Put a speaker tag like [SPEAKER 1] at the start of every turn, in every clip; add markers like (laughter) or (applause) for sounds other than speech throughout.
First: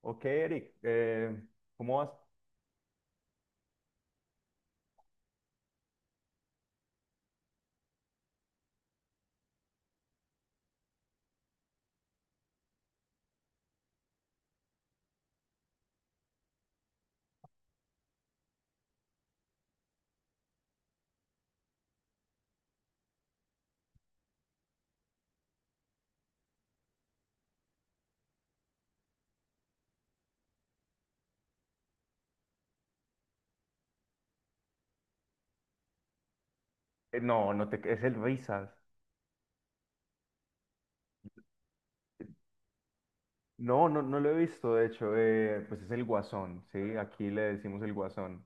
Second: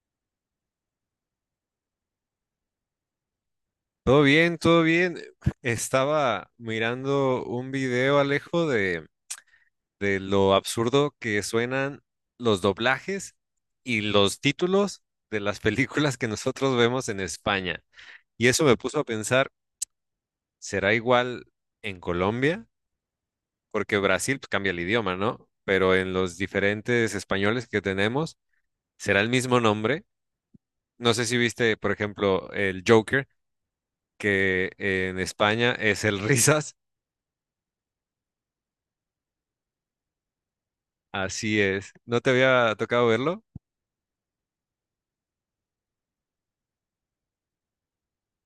[SPEAKER 1] Ok, Eric, ¿cómo vas?
[SPEAKER 2] Todo bien, todo bien. Estaba mirando un video, Alejo, de lo absurdo que suenan los doblajes y los títulos de las (laughs) películas que nosotros vemos en España. Y eso me puso a pensar, ¿será igual en Colombia? Porque Brasil pues, cambia el idioma, ¿no? Pero en los diferentes españoles que tenemos, ¿será el mismo nombre? No sé si viste, por ejemplo, el Joker, que en España es el (laughs) Risas.
[SPEAKER 1] No, no te, es el Risas.
[SPEAKER 2] Así es. ¿No te había tocado verlo?
[SPEAKER 1] No, lo he visto, de hecho, pues es el Guasón, ¿sí? Aquí le decimos el Guasón.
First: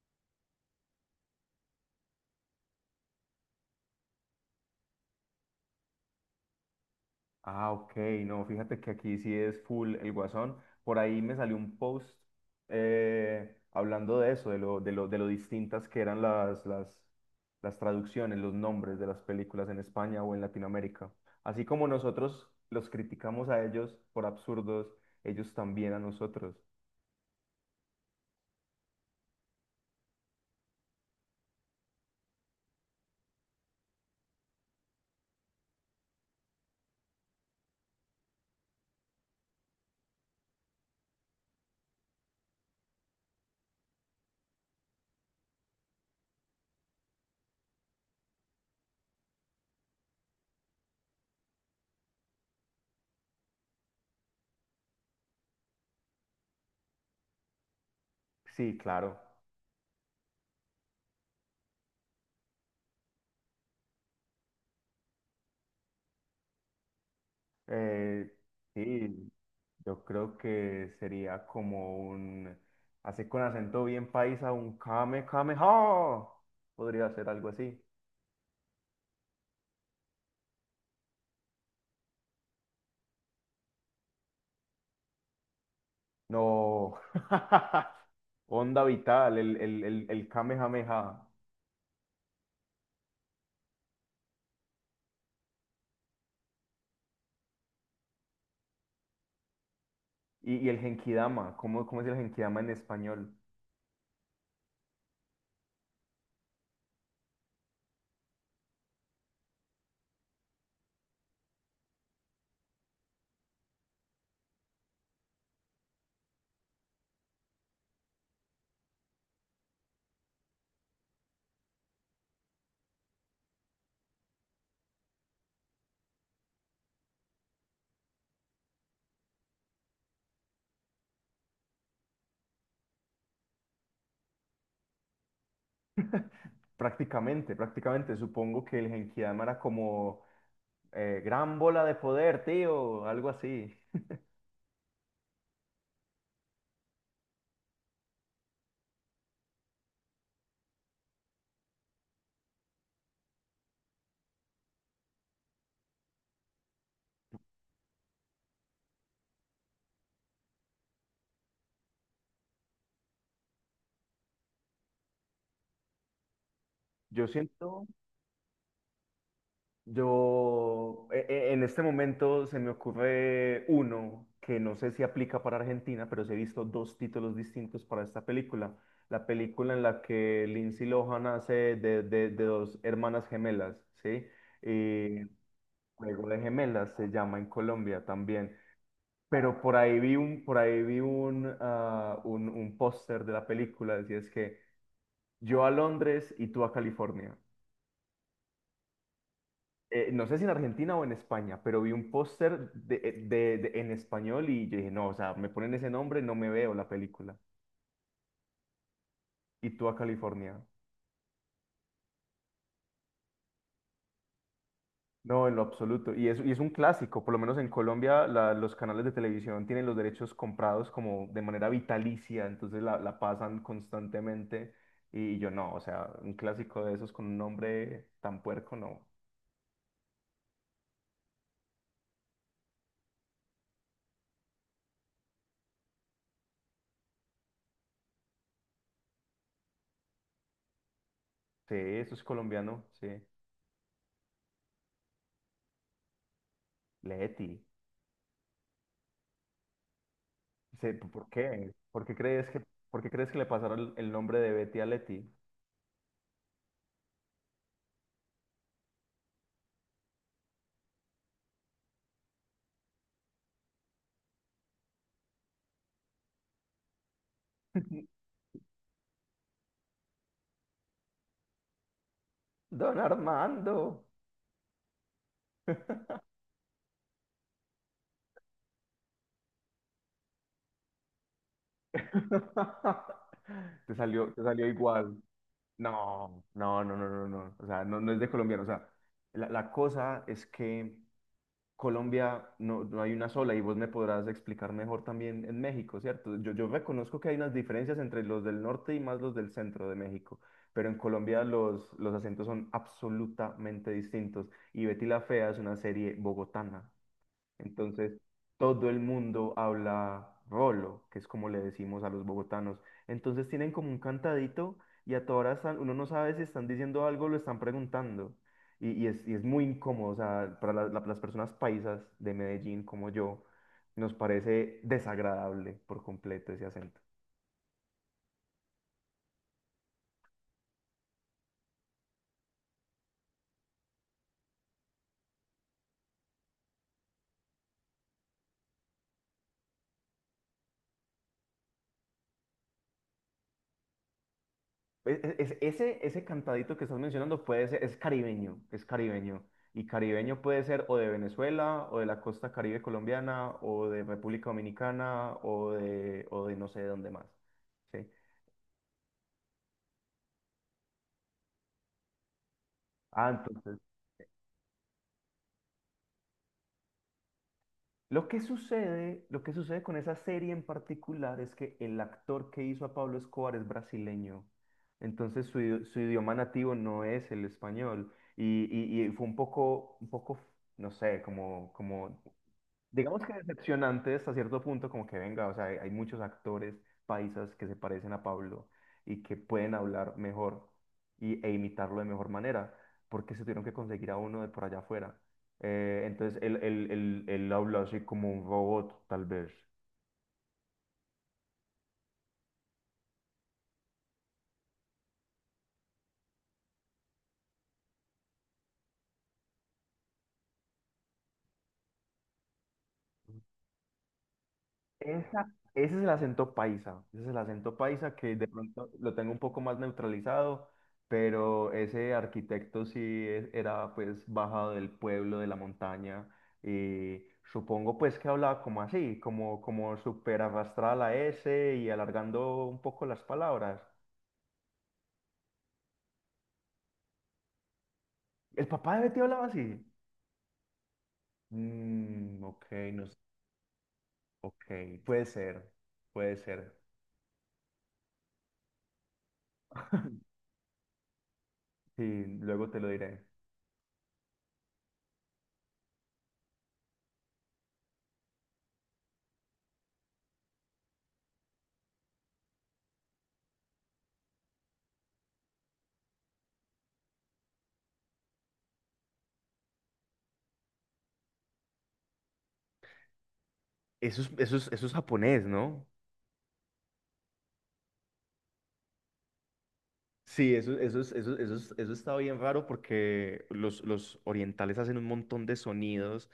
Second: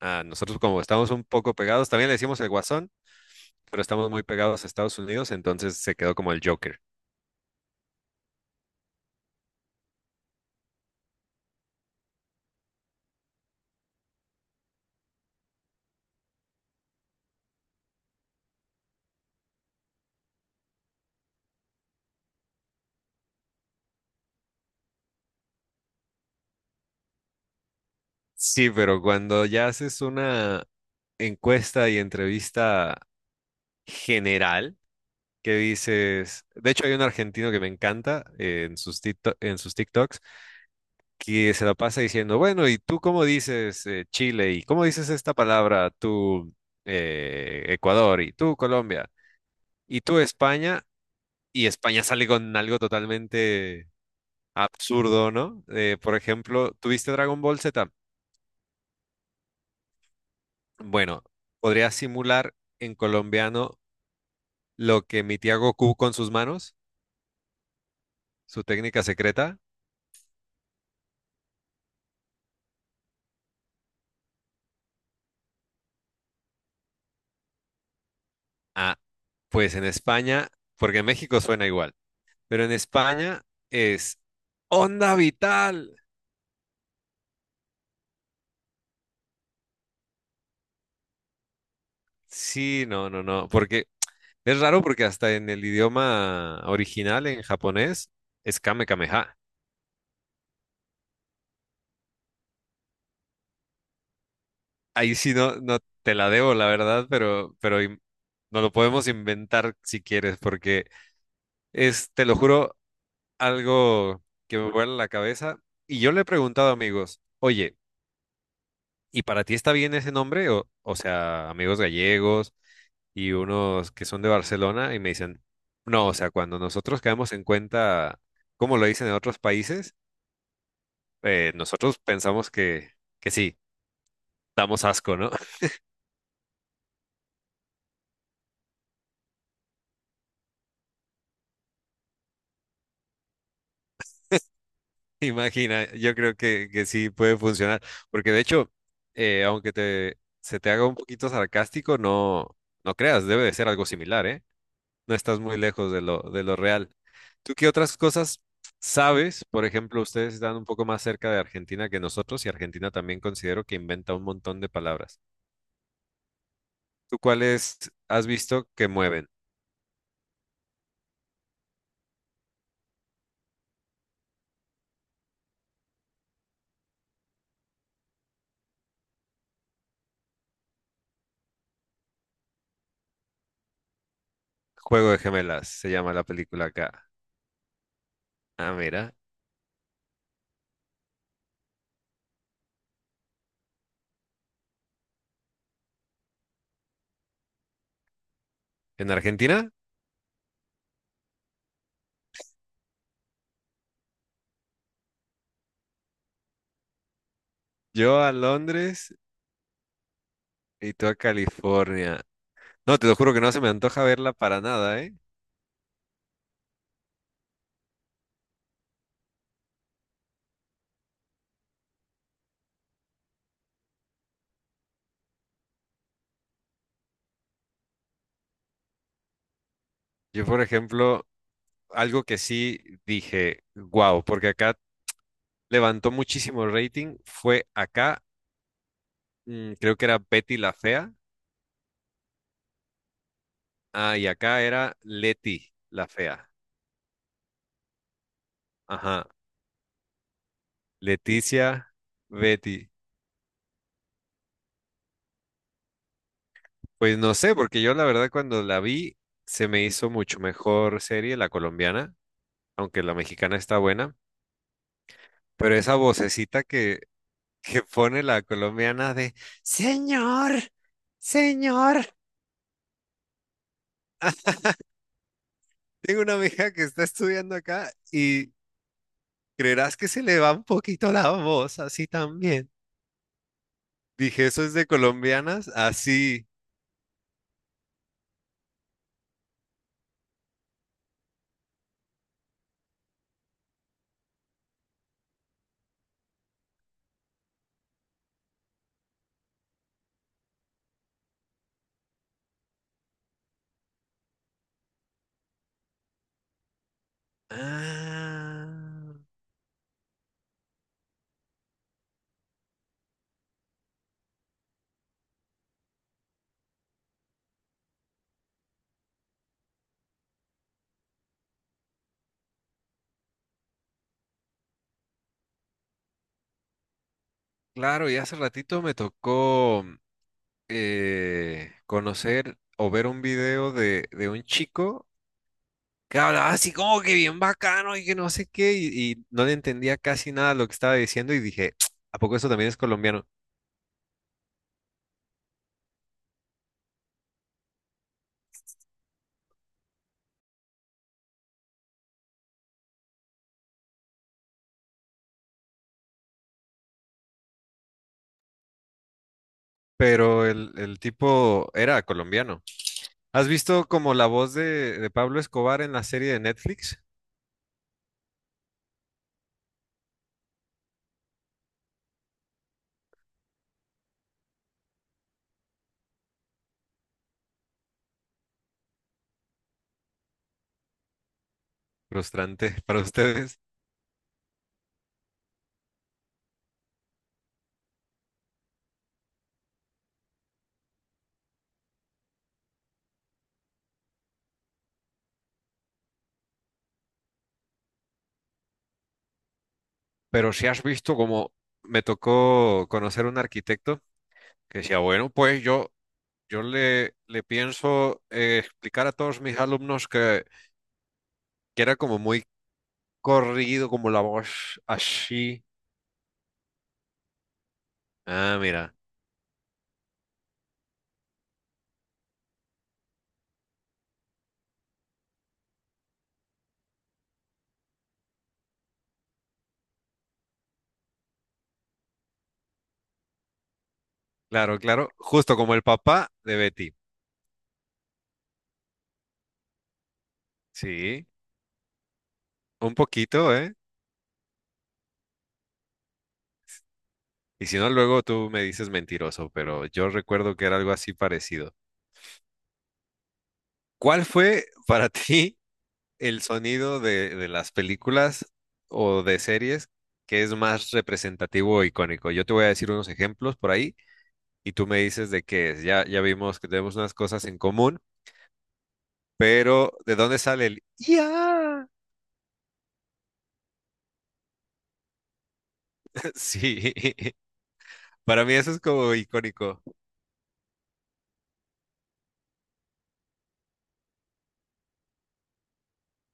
[SPEAKER 2] Ah, nosotros como estamos un poco pegados, también le decimos el Guasón, pero estamos muy pegados a Estados Unidos, entonces se quedó como el Joker.
[SPEAKER 1] Ah, ok, no, fíjate que aquí sí es full el Guasón. Por ahí me salió un post hablando de eso, de lo distintas que eran las traducciones, los nombres de las películas en España o en Latinoamérica. Así como nosotros los criticamos a ellos por absurdos, ellos también a nosotros.
[SPEAKER 2] Sí, pero cuando ya haces una encuesta y entrevista general, que dices, de hecho hay un argentino que me encanta en en sus TikToks, que se la pasa diciendo, bueno, ¿y tú cómo dices Chile? ¿Y cómo dices esta palabra tú Ecuador? ¿Y tú Colombia? ¿Y tú España? Y España sale con algo totalmente absurdo, ¿no? Por ejemplo, ¿tuviste Dragon Ball Z?
[SPEAKER 1] Sí, claro.
[SPEAKER 2] Bueno, podría simular en colombiano lo que emitía Goku con sus manos,
[SPEAKER 1] Eh,
[SPEAKER 2] su técnica
[SPEAKER 1] sí,
[SPEAKER 2] secreta.
[SPEAKER 1] yo creo que sería como un, así con acento bien paisa, un kame kame ha. Podría ser algo así.
[SPEAKER 2] Ah, pues en España, porque en México suena igual, pero en España es onda vital.
[SPEAKER 1] No. (laughs) Onda vital, el kamehameha.
[SPEAKER 2] Sí, no, no, no, porque es raro porque hasta en el idioma original, en japonés, es Kame Kameha.
[SPEAKER 1] Y el genkidama, ¿cómo es el genkidama en español?
[SPEAKER 2] Ahí sí no, no te la debo, la verdad, pero, pero nos lo podemos inventar si quieres, porque es, te lo juro, algo que me vuela la cabeza. Y yo le he preguntado a amigos, oye, ¿y para ti está bien ese nombre? O sea, amigos gallegos y unos que son de Barcelona, y me dicen, no, o sea, cuando nosotros caemos en cuenta, como lo dicen en otros países, nosotros pensamos que sí, damos asco, ¿no?
[SPEAKER 1] (laughs) Prácticamente, prácticamente. Supongo que el genkidama era como gran bola de poder, tío, algo así.
[SPEAKER 2] Imagina, yo creo que sí puede funcionar, porque de hecho, aunque se te haga un poquito sarcástico, no, no creas, debe de ser algo similar, ¿eh? No estás muy lejos de lo real. ¿Tú qué otras cosas sabes? Por ejemplo, ustedes están un poco más cerca de Argentina que nosotros y Argentina también considero que inventa un montón de palabras. ¿Tú
[SPEAKER 1] Yo siento.
[SPEAKER 2] cuáles has visto que mueven?
[SPEAKER 1] Yo, en este momento se me ocurre uno que no sé si aplica para Argentina, pero sí he visto dos títulos distintos para esta película. La película en la que Lindsay Lohan hace de dos hermanas gemelas, ¿sí?
[SPEAKER 2] Juego de
[SPEAKER 1] Y
[SPEAKER 2] gemelas, se llama la
[SPEAKER 1] Juego de
[SPEAKER 2] película
[SPEAKER 1] Gemelas se
[SPEAKER 2] acá.
[SPEAKER 1] llama en Colombia también.
[SPEAKER 2] Ah, mira,
[SPEAKER 1] Pero por ahí vi un, ah, un póster de la película, decía es que yo a Londres y tú a California.
[SPEAKER 2] en Argentina,
[SPEAKER 1] No sé si en Argentina o en España, pero vi un póster de, en español y yo dije, no, o sea, me ponen ese nombre, no me veo la película.
[SPEAKER 2] yo a Londres
[SPEAKER 1] Y tú a California.
[SPEAKER 2] y tú a California. No, te lo juro que no se me antoja verla para nada, ¿eh?
[SPEAKER 1] No, en lo absoluto. Y es un clásico, por lo menos en Colombia los canales de televisión tienen los derechos comprados como de manera vitalicia, entonces la pasan constantemente. Y yo no, o sea, un clásico de esos con un nombre tan puerco, no.
[SPEAKER 2] Yo, por ejemplo, algo que sí dije, wow, porque acá levantó muchísimo rating, fue acá, creo que era Betty la Fea,
[SPEAKER 1] Sí, eso es colombiano, sí.
[SPEAKER 2] ah, y acá era Leti la Fea,
[SPEAKER 1] Leti.
[SPEAKER 2] ajá,
[SPEAKER 1] Sí, ¿por qué?
[SPEAKER 2] Leticia, Betty.
[SPEAKER 1] ¿Por qué crees que le pasaron el nombre de Betty a Leti?
[SPEAKER 2] Pues no sé, porque yo la verdad cuando la vi se me hizo mucho mejor serie la colombiana, aunque la mexicana está buena, pero esa vocecita que pone
[SPEAKER 1] (laughs)
[SPEAKER 2] la colombiana de señor, señor.
[SPEAKER 1] Don Armando.
[SPEAKER 2] Tengo una amiga que está estudiando acá y creerás que se le va un poquito la voz así también.
[SPEAKER 1] (laughs) Te salió, te
[SPEAKER 2] Dije, eso
[SPEAKER 1] salió
[SPEAKER 2] es de
[SPEAKER 1] igual.
[SPEAKER 2] colombianas,
[SPEAKER 1] No,
[SPEAKER 2] así.
[SPEAKER 1] no, no, no, no, no. O sea, no, no es de colombiano. O sea, la cosa es que Colombia no, no hay una sola y vos me podrás explicar mejor también en México, ¿cierto? Yo reconozco que hay unas diferencias entre los del norte y más los del centro de México, pero en Colombia los acentos son absolutamente distintos. Y Betty la Fea es una serie bogotana. Entonces,
[SPEAKER 2] Ah,
[SPEAKER 1] todo el mundo habla rolo, que es como le decimos a los bogotanos. Entonces tienen como un cantadito y a todas horas están- uno no sabe si están diciendo algo o lo están preguntando. Y es muy incómodo, o sea, para las personas paisas de Medellín como yo, nos parece desagradable por completo ese acento.
[SPEAKER 2] claro, y hace ratito me tocó conocer o ver un video de un chico que hablaba así como que bien bacano y que no sé qué, y no le entendía casi nada lo que estaba diciendo y dije, (tsk) ¿a poco eso también es colombiano?
[SPEAKER 1] Ese cantadito que estás mencionando puede ser, es caribeño, es caribeño. Y caribeño puede ser o de Venezuela, o de la costa Caribe colombiana, o de República Dominicana, o de no sé de dónde más. ¿Sí?
[SPEAKER 2] Pero el tipo era colombiano.
[SPEAKER 1] Ah,
[SPEAKER 2] ¿Has
[SPEAKER 1] entonces,
[SPEAKER 2] visto como la voz de Pablo Escobar en la serie de Netflix?
[SPEAKER 1] lo que sucede con esa serie en particular es que el actor que hizo a Pablo Escobar es brasileño. Entonces su idioma nativo no es el español. Y fue un poco, no sé, como, como
[SPEAKER 2] Frustrante (laughs) para
[SPEAKER 1] digamos que
[SPEAKER 2] ustedes.
[SPEAKER 1] decepcionante hasta cierto punto, como que venga, o sea, hay muchos actores paisas que se parecen a Pablo y que pueden hablar mejor y, e imitarlo de mejor manera, porque se tuvieron que conseguir a uno de por allá afuera. Entonces él habla así como un robot, tal vez.
[SPEAKER 2] Pero si has visto como me tocó conocer un arquitecto que decía, bueno, pues yo le pienso explicar a todos mis alumnos que era como muy corrido, como la voz así.
[SPEAKER 1] Ese es el acento paisa, ese es el acento paisa que de
[SPEAKER 2] Ah,
[SPEAKER 1] pronto
[SPEAKER 2] mira,
[SPEAKER 1] lo tengo un poco más neutralizado, pero ese arquitecto sí era pues bajado del pueblo, de la montaña, y supongo pues que hablaba como así, como, como súper arrastrada la S y alargando un poco las palabras.
[SPEAKER 2] claro, claro, justo como el papá de Betty.
[SPEAKER 1] ¿El papá de Betty hablaba así?
[SPEAKER 2] Sí,
[SPEAKER 1] Mm, ok,
[SPEAKER 2] un
[SPEAKER 1] no, s-
[SPEAKER 2] poquito, ¿eh?
[SPEAKER 1] ok, puede ser, puede ser,
[SPEAKER 2] Y si no, luego tú me dices mentiroso, pero yo recuerdo que era algo así parecido.
[SPEAKER 1] sí, luego te lo diré.
[SPEAKER 2] ¿Cuál fue para (laughs) ti el sonido de las películas o de series que es más representativo o icónico? Yo te voy a decir unos ejemplos por ahí y tú me dices de qué es. Ya, ya vimos que tenemos unas cosas en común, pero ¿de dónde sale el ya?
[SPEAKER 1] Eso es, eso es, eso es japonés, ¿no?
[SPEAKER 2] (laughs) Sí, (laughs) para mí eso es como icónico.
[SPEAKER 1] Sí, eso está bien raro porque los orientales hacen un montón de sonidos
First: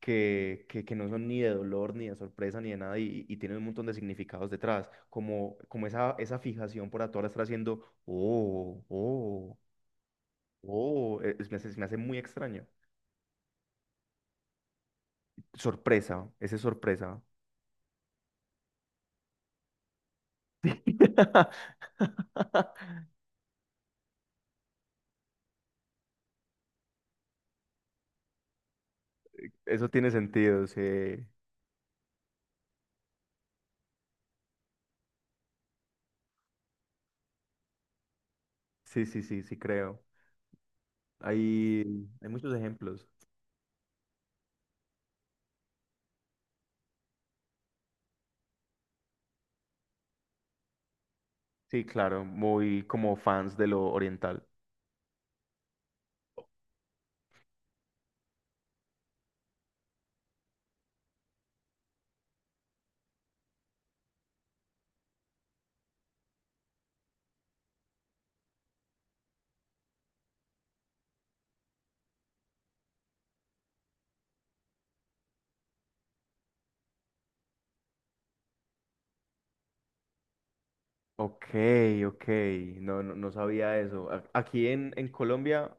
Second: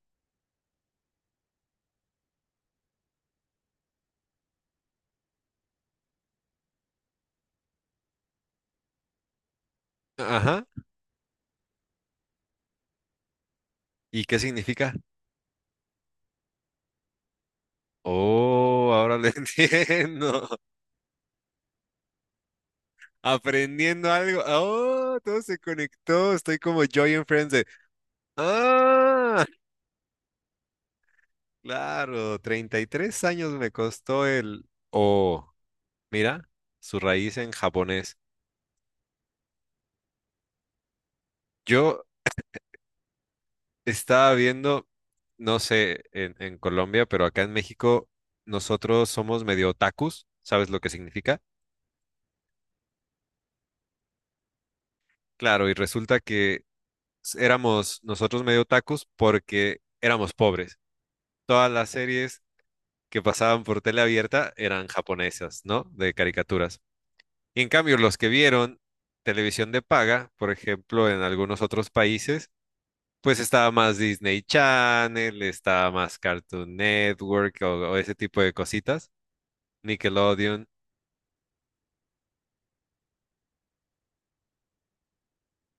[SPEAKER 1] que no son ni de dolor, ni de sorpresa, ni de nada, y tienen un montón de significados detrás, esa fijación por la hora estar haciendo, oh, oh,
[SPEAKER 2] Ajá.
[SPEAKER 1] oh, me hace, se me hace muy extraño.
[SPEAKER 2] ¿Y qué significa?
[SPEAKER 1] Sorpresa, ese es sorpresa.
[SPEAKER 2] Oh, ahora lo (laughs) entiendo.
[SPEAKER 1] (laughs)
[SPEAKER 2] Aprendiendo algo. Oh, todo se conectó. Estoy como Joy and Friends de, ah,
[SPEAKER 1] Eso tiene sentido, sí,
[SPEAKER 2] claro, 33 años me costó el, oh, mira, su raíz en japonés.
[SPEAKER 1] sí creo.
[SPEAKER 2] Yo
[SPEAKER 1] Hay muchos ejemplos.
[SPEAKER 2] estaba viendo, no sé, en Colombia, pero acá en México nosotros somos medio otakus, ¿sabes lo que significa?
[SPEAKER 1] Sí, claro, muy como fans de lo oriental.
[SPEAKER 2] Claro, y resulta que éramos nosotros medio otakus porque éramos pobres. Todas las series que pasaban por tele abierta eran japonesas, ¿no? De caricaturas. Y en cambio, los que vieron televisión de paga, por ejemplo, en algunos otros países, pues estaba más Disney Channel, estaba más Cartoon Network o ese tipo de cositas. Nickelodeon.
[SPEAKER 1] Ok, ok, no sabía eso. A- aquí en Colombia,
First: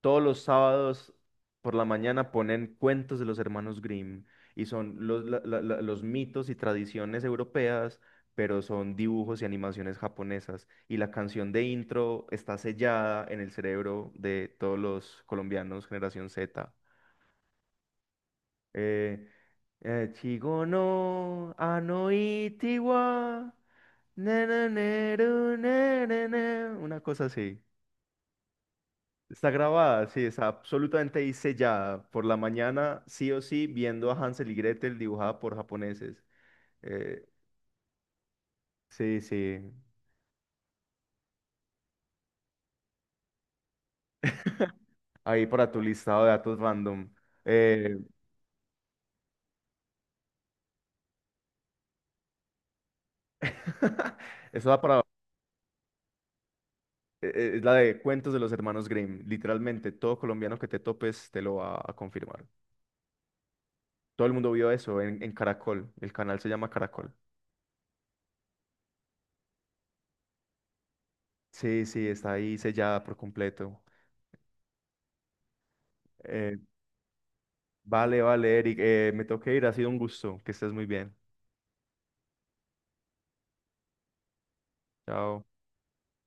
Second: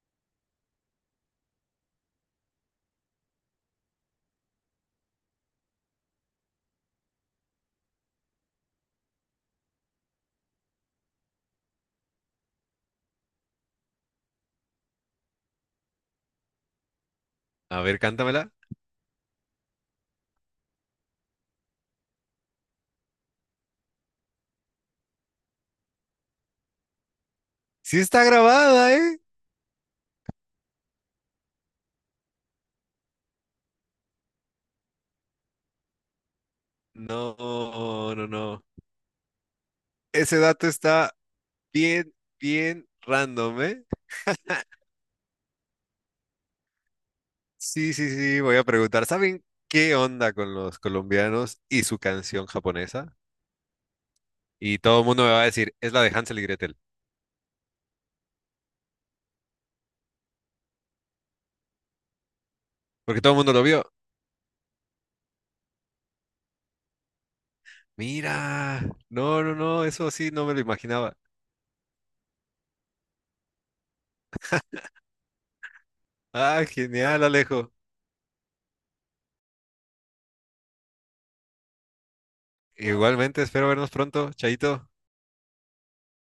[SPEAKER 1] todos los sábados por la mañana ponen cuentos de los hermanos Grimm y son los, los mitos y tradiciones europeas, pero son dibujos y animaciones japonesas. Y la canción de intro está sellada en el cerebro de todos los colombianos, generación Z.
[SPEAKER 2] A ver, cántamela.
[SPEAKER 1] えー、えー、稚語のあのiti wa, ne ne ne ru ne ne ne, una cosa así.
[SPEAKER 2] Sí está grabada, ¿eh?
[SPEAKER 1] Está grabada, sí, está absolutamente ahí sellada. Por la mañana, sí o sí, viendo a Hansel y Gretel dibujada por japoneses. Eh,
[SPEAKER 2] No, no, no.
[SPEAKER 1] sí, sí,
[SPEAKER 2] Ese dato está bien, bien random, ¿eh?
[SPEAKER 1] ahí para tu listado de datos random.
[SPEAKER 2] Sí,
[SPEAKER 1] Eh,
[SPEAKER 2] sí, sí, voy a preguntar, ¿saben qué onda con los colombianos y su canción japonesa?
[SPEAKER 1] (laughs) eso da
[SPEAKER 2] Y todo
[SPEAKER 1] para...
[SPEAKER 2] el mundo me va a decir, es la de Hansel y Gretel,
[SPEAKER 1] es la de cuentos de los hermanos Grimm. Literalmente, todo colombiano que te topes te lo va a confirmar.
[SPEAKER 2] porque todo el mundo lo vio.
[SPEAKER 1] Todo el mundo vio eso en Caracol. El canal se llama Caracol.
[SPEAKER 2] Mira, no, no, no, eso sí, no me lo imaginaba.
[SPEAKER 1] Sí, sí, está ahí sellada por completo. Eh,
[SPEAKER 2] Ah, genial, Alejo.
[SPEAKER 1] vale, vale, Eric. Me tengo que ir. Ha sido un gusto. Que estés muy bien.
[SPEAKER 2] Igualmente, espero vernos pronto, Chaito.
[SPEAKER 1] Chao.